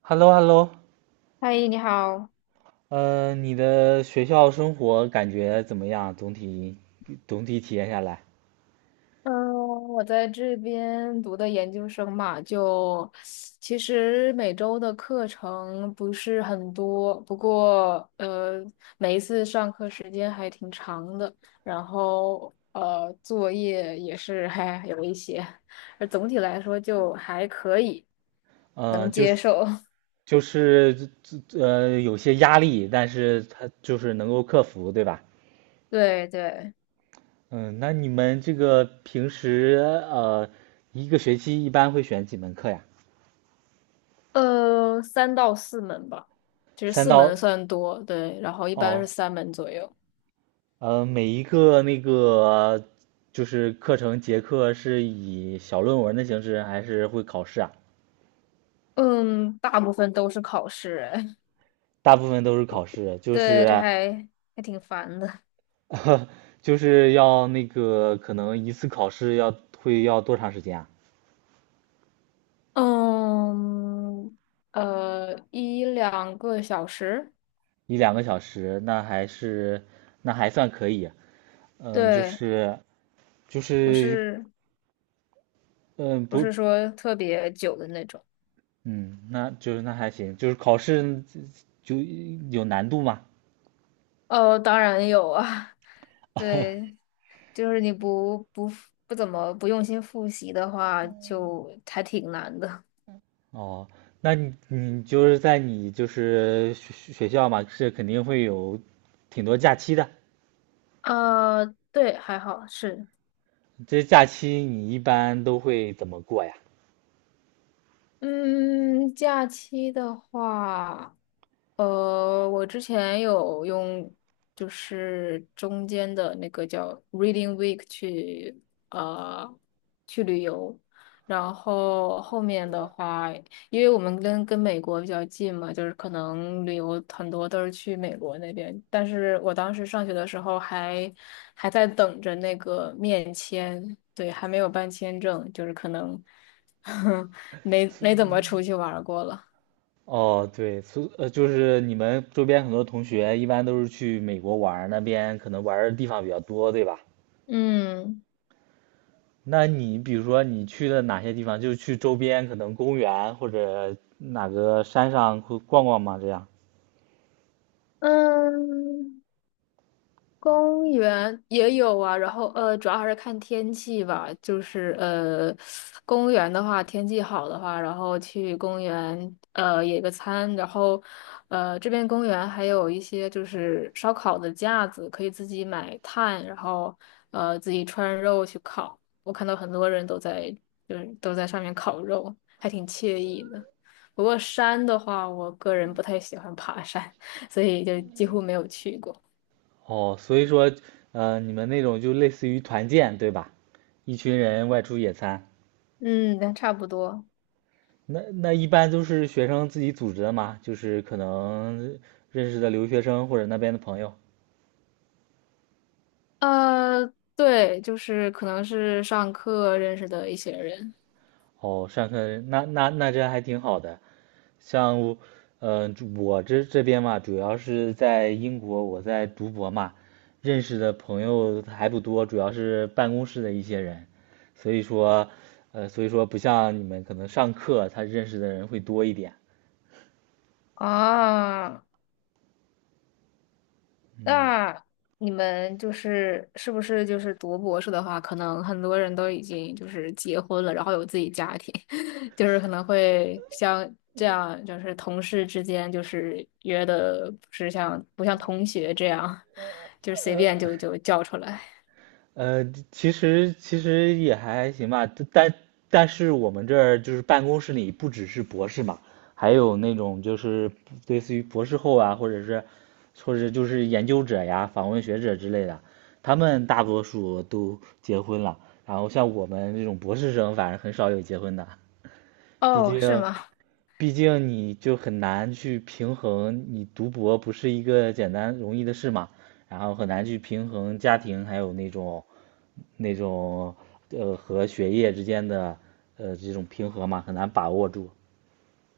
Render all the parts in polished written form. h e l l o h e l l o 嗨，你好。你的学校生活感觉怎么样？总体体验下来，嗯，我在这边读的研究生嘛，就其实每周的课程不是很多，不过每一次上课时间还挺长的，然后作业也是还有一些，而总体来说就还可以，呃，能就接是受。就是呃有些压力，但是它就是能够克服，对吧？对对，嗯，那你们这个平时呃一个学期一般会选几门课呀？三到四门吧，其实三四到门算多，对，然后一般是哦，三门左右。每一个就是课程结课是以小论文的形式，还是会考试啊？嗯，大部分都是考试，哎，大部分都是考试，就对，是。 还挺烦的。就是要那个可能一次考试要会要多长时间啊？嗯，一两个小时，一两个小时，那还是那还算可以。嗯，就对，是就不是是嗯不不是说特别久的那种。嗯，那就是那还行，就是考试就有难度嘛。哦，当然有啊，对，就是你不不不怎么不用心复习的话，就还挺难的。哦，那你就是在你就是学校嘛，是肯定会有挺多假期的。啊，对，还好是。这假期你一般都会怎么过呀？嗯，假期的话，我之前有用，就是中间的那个叫 Reading Week 去，呃，去旅游，然后后面的话。因为我们跟美国比较近嘛，就是可能旅游很多都是去美国那边。但是我当时上学的时候还在等着那个面签，对，还没有办签证，就是可能 没怎么出去玩儿过了。哦，对，就是你们周边很多同学一般都是去美国玩儿，那边可能玩儿的地方比较多，对吧？嗯那你比如说你去了哪些地方？就是去周边可能公园或者哪个山上会逛逛吗？这样。嗯，公园也有啊，然后主要还是看天气吧。就是公园的话，天气好的话，然后去公园野个餐，然后这边公园还有一些就是烧烤的架子，可以自己买炭，然后自己穿肉去烤。我看到很多人都在就是都在上面烤肉，还挺惬意的。不过山的话，我个人不太喜欢爬山，所以就几乎没有去过。哦，所以说，你们那种就类似于团建，对吧？一群人外出野餐，嗯，那差不多。那一般都是学生自己组织的嘛，就是可能认识的留学生或者那边的朋友。呃，对，就是可能是上课认识的一些人。哦，上课那这还挺好的。像我，我这边嘛，主要是在英国，我在读博嘛，认识的朋友还不多，主要是办公室的一些人，所以说，所以说不像你们可能上课他认识的人会多一点。啊，嗯，那你们就是是不是就是读博士的话，可能很多人都已经就是结婚了，然后有自己家庭，就是可能会像这样，就是同事之间就是约的不像同学这样，就是随便就叫出来。呃，其实也还行吧，但但是我们这儿就是办公室里不只是博士嘛，还有那种就是类似于博士后啊，或者就是研究者呀、访问学者之类的，他们大多数都结婚了，然后像我们这种博士生，反正很少有结婚的。毕哦，竟，是吗？毕竟你就很难去平衡，你读博不是一个简单容易的事嘛，然后很难去平衡家庭还有那种和学业之间的这种平衡嘛，很难把握住。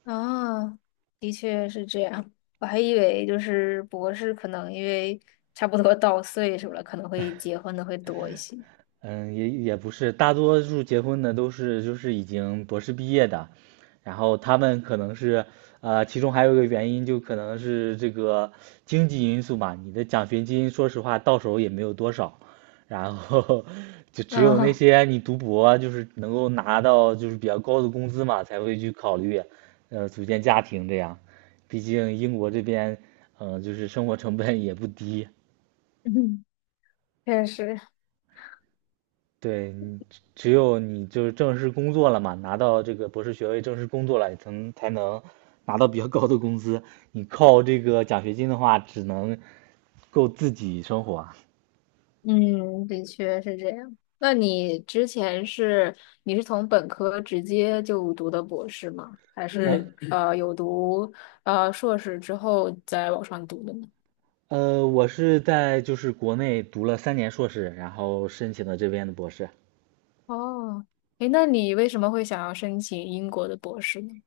啊，的确是这样。我还以为就是博士可能因为差不多到岁数了，可能会结婚的会多一些。嗯，也不是，大多数结婚的都是就是已经博士毕业的，然后他们可能是，其中还有一个原因就可能是这个经济因素嘛，你的奖学金说实话到手也没有多少，然后 就只有那啊，些你读博就是能够拿到就是比较高的工资嘛，才会去考虑，组建家庭这样，毕竟英国这边，就是生活成本也不低。嗯，确实，对，只有你就是正式工作了嘛，拿到这个博士学位，正式工作了，才能拿到比较高的工资。你靠这个奖学金的话，只能够自己生活。嗯，的确是这样。那你之前是你是从本科直接就读的博士吗？还是呃有读硕士之后再往上读的呢？我是在就是国内读了三年硕士，然后申请的这边的博士。哦，诶，那你为什么会想要申请英国的博士呢？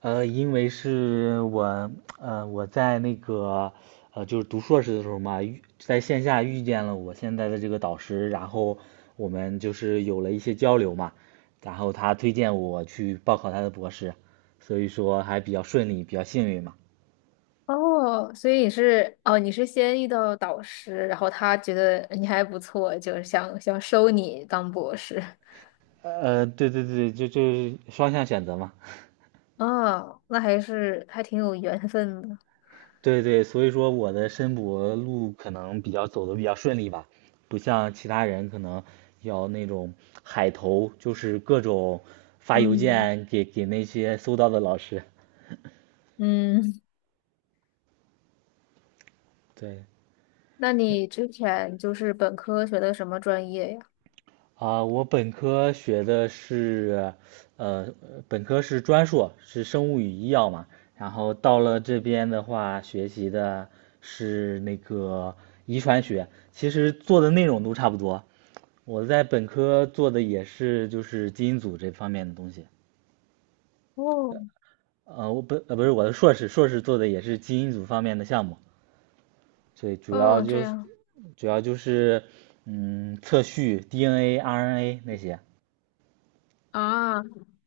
因为是我，我在那个，就是读硕士的时候嘛，在线下遇见了我现在的这个导师，然后我们就是有了一些交流嘛，然后他推荐我去报考他的博士，所以说还比较顺利，比较幸运嘛。哦，所以你是哦，你是先遇到导师，然后他觉得你还不错，就是想收你当博士。对，就是双向选择嘛。哦，那还是还挺有缘分的。对对，所以说我的申博路可能比较走的比较顺利吧，不像其他人可能要那种海投，就是各种发邮嗯件给那些搜到的老师。嗯，对，那你之前就是本科学的什么专业呀？啊，我本科学的是，呃，本科是专硕，是生物与医药嘛。然后到了这边的话，学习的是那个遗传学，其实做的内容都差不多。我在本科做的也是就是基因组这方面的东西。哦不是我的硕士，硕士做的也是基因组方面的项目，所以哦，这样。主要就是嗯测序 DNA、RNA 那些。啊，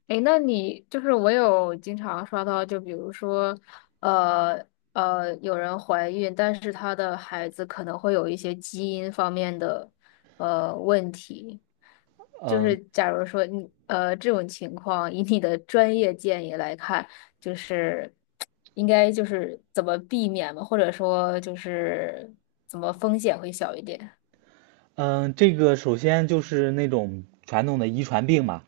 哎，那你就是我有经常刷到，就比如说，呃有人怀孕，但是她的孩子可能会有一些基因方面的问题，就是嗯，假如说你这种情况，以你的专业建议来看，就是应该就是怎么避免嘛，或者说就是怎么风险会小一点？嗯，这个首先就是那种传统的遗传病嘛，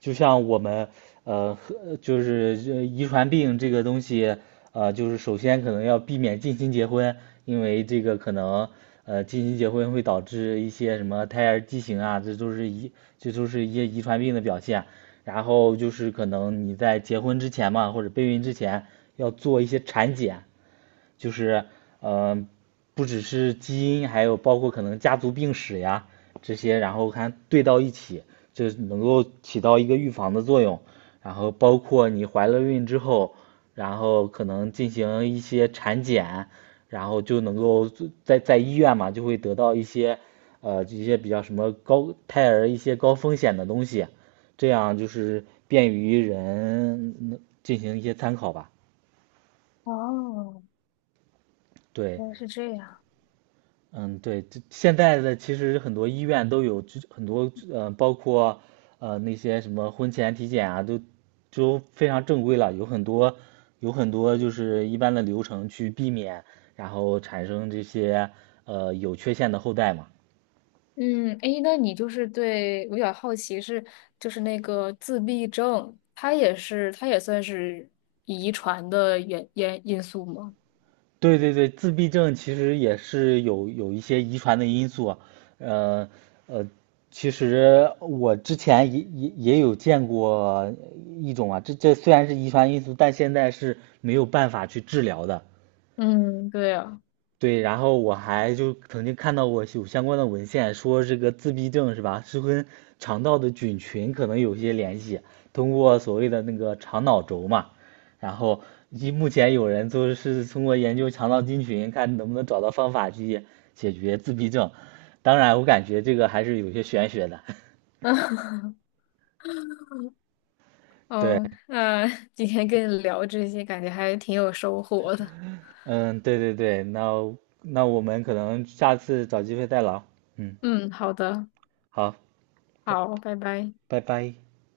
就像我们呃，和就是呃遗传病这个东西，就是首先可能要避免近亲结婚，因为这个可能近亲结婚会导致一些什么胎儿畸形啊，这都是一些遗传病的表现。然后就是可能你在结婚之前嘛，或者备孕之前要做一些产检，就是，呃，不只是基因，还有包括可能家族病史呀这些，然后看对到一起，就能够起到一个预防的作用。然后包括你怀了孕之后，然后可能进行一些产检，然后就能够在医院嘛，就会得到一些一些比较什么高胎儿一些高风险的东西，这样就是便于人嗯进行一些参考吧。哦，对，原来是这样。嗯，对，这现在的其实很多医院都有这很多包括那些什么婚前体检啊，都非常正规了，有很多就是一般的流程去避免，然后产生这些有缺陷的后代嘛。嗯，诶，那你就是对我比较好奇是，就是那个自闭症，它也是它也算是遗传的因素吗？对，自闭症其实也是有一些遗传的因素啊，呃呃，其实我之前也有见过一种啊，这虽然是遗传因素，但现在是没有办法去治疗的。嗯，对啊，对，然后我还就曾经看到过有相关的文献，说这个自闭症是吧，是跟肠道的菌群可能有些联系，通过所谓的那个肠脑轴嘛，然后目前有人就是通过研究肠道菌群，看能不能找到方法去解决自闭症。当然，我感觉这个还是有些玄学的。对，嗯，那 今天跟你聊这些，感觉还挺有收获的。嗯，对，那我们可能下次找机会再聊。嗯，嗯，好的，好，拜好，拜拜。拜拜。